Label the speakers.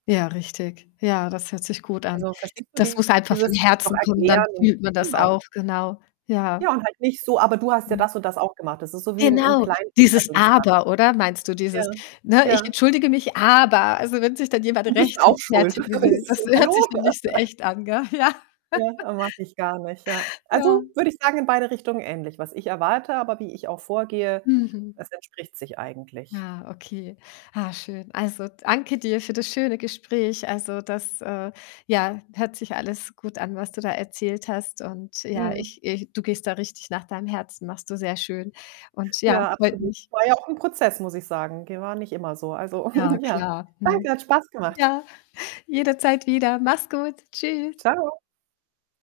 Speaker 1: Ja, richtig. Ja, das hört sich gut an.
Speaker 2: Also, verstehst du
Speaker 1: Das muss einfach von
Speaker 2: dieses noch
Speaker 1: Herzen kommen, dann
Speaker 2: erklären?
Speaker 1: fühlt man das
Speaker 2: Genau.
Speaker 1: auch. Genau, ja.
Speaker 2: Ja, und halt nicht so: „Aber du hast ja
Speaker 1: Mhm.
Speaker 2: das und das auch gemacht.“ Das ist so wie im im
Speaker 1: Genau, dieses
Speaker 2: Kleinkinder-Dingsda.
Speaker 1: „aber“, oder? Meinst du dieses,
Speaker 2: Ja.
Speaker 1: ne: „Ich
Speaker 2: Ja.
Speaker 1: entschuldige mich, aber“ Also, wenn sich dann jemand
Speaker 2: „Du bist
Speaker 1: rechtfe
Speaker 2: auch schuld.“
Speaker 1: fertigen will,
Speaker 2: So:
Speaker 1: das we hört
Speaker 2: „Hallo?“
Speaker 1: sich dann nicht so echt an, gell? Ja.
Speaker 2: Ja, oh, mag ich gar nicht, ja. Also,
Speaker 1: Ja.
Speaker 2: würde ich sagen, in beide Richtungen ähnlich, was ich erwarte, aber wie ich auch vorgehe,
Speaker 1: Mhm.
Speaker 2: das entspricht sich eigentlich.
Speaker 1: Ja, okay. Ah, schön. Also, danke dir für das schöne Gespräch. Also, das, äh, ja, hört sich alles gut an, was du da erzählt hast und ja,
Speaker 2: Mhm.
Speaker 1: ich ich du gehst da richtig nach deinem Herzen, machst du sehr schön und ja,
Speaker 2: Ja,
Speaker 1: freut
Speaker 2: absolut.
Speaker 1: mich.
Speaker 2: War ja auch 'n Prozess, muss ich sagen. Ge war ja nicht immer so. Also,
Speaker 1: Ja
Speaker 2: ja,
Speaker 1: klar, ne?
Speaker 2: danke, hat Spaß gemacht.
Speaker 1: Ja, jederzeit wieder. Mach's gut. Tschüss.
Speaker 2: Tschau.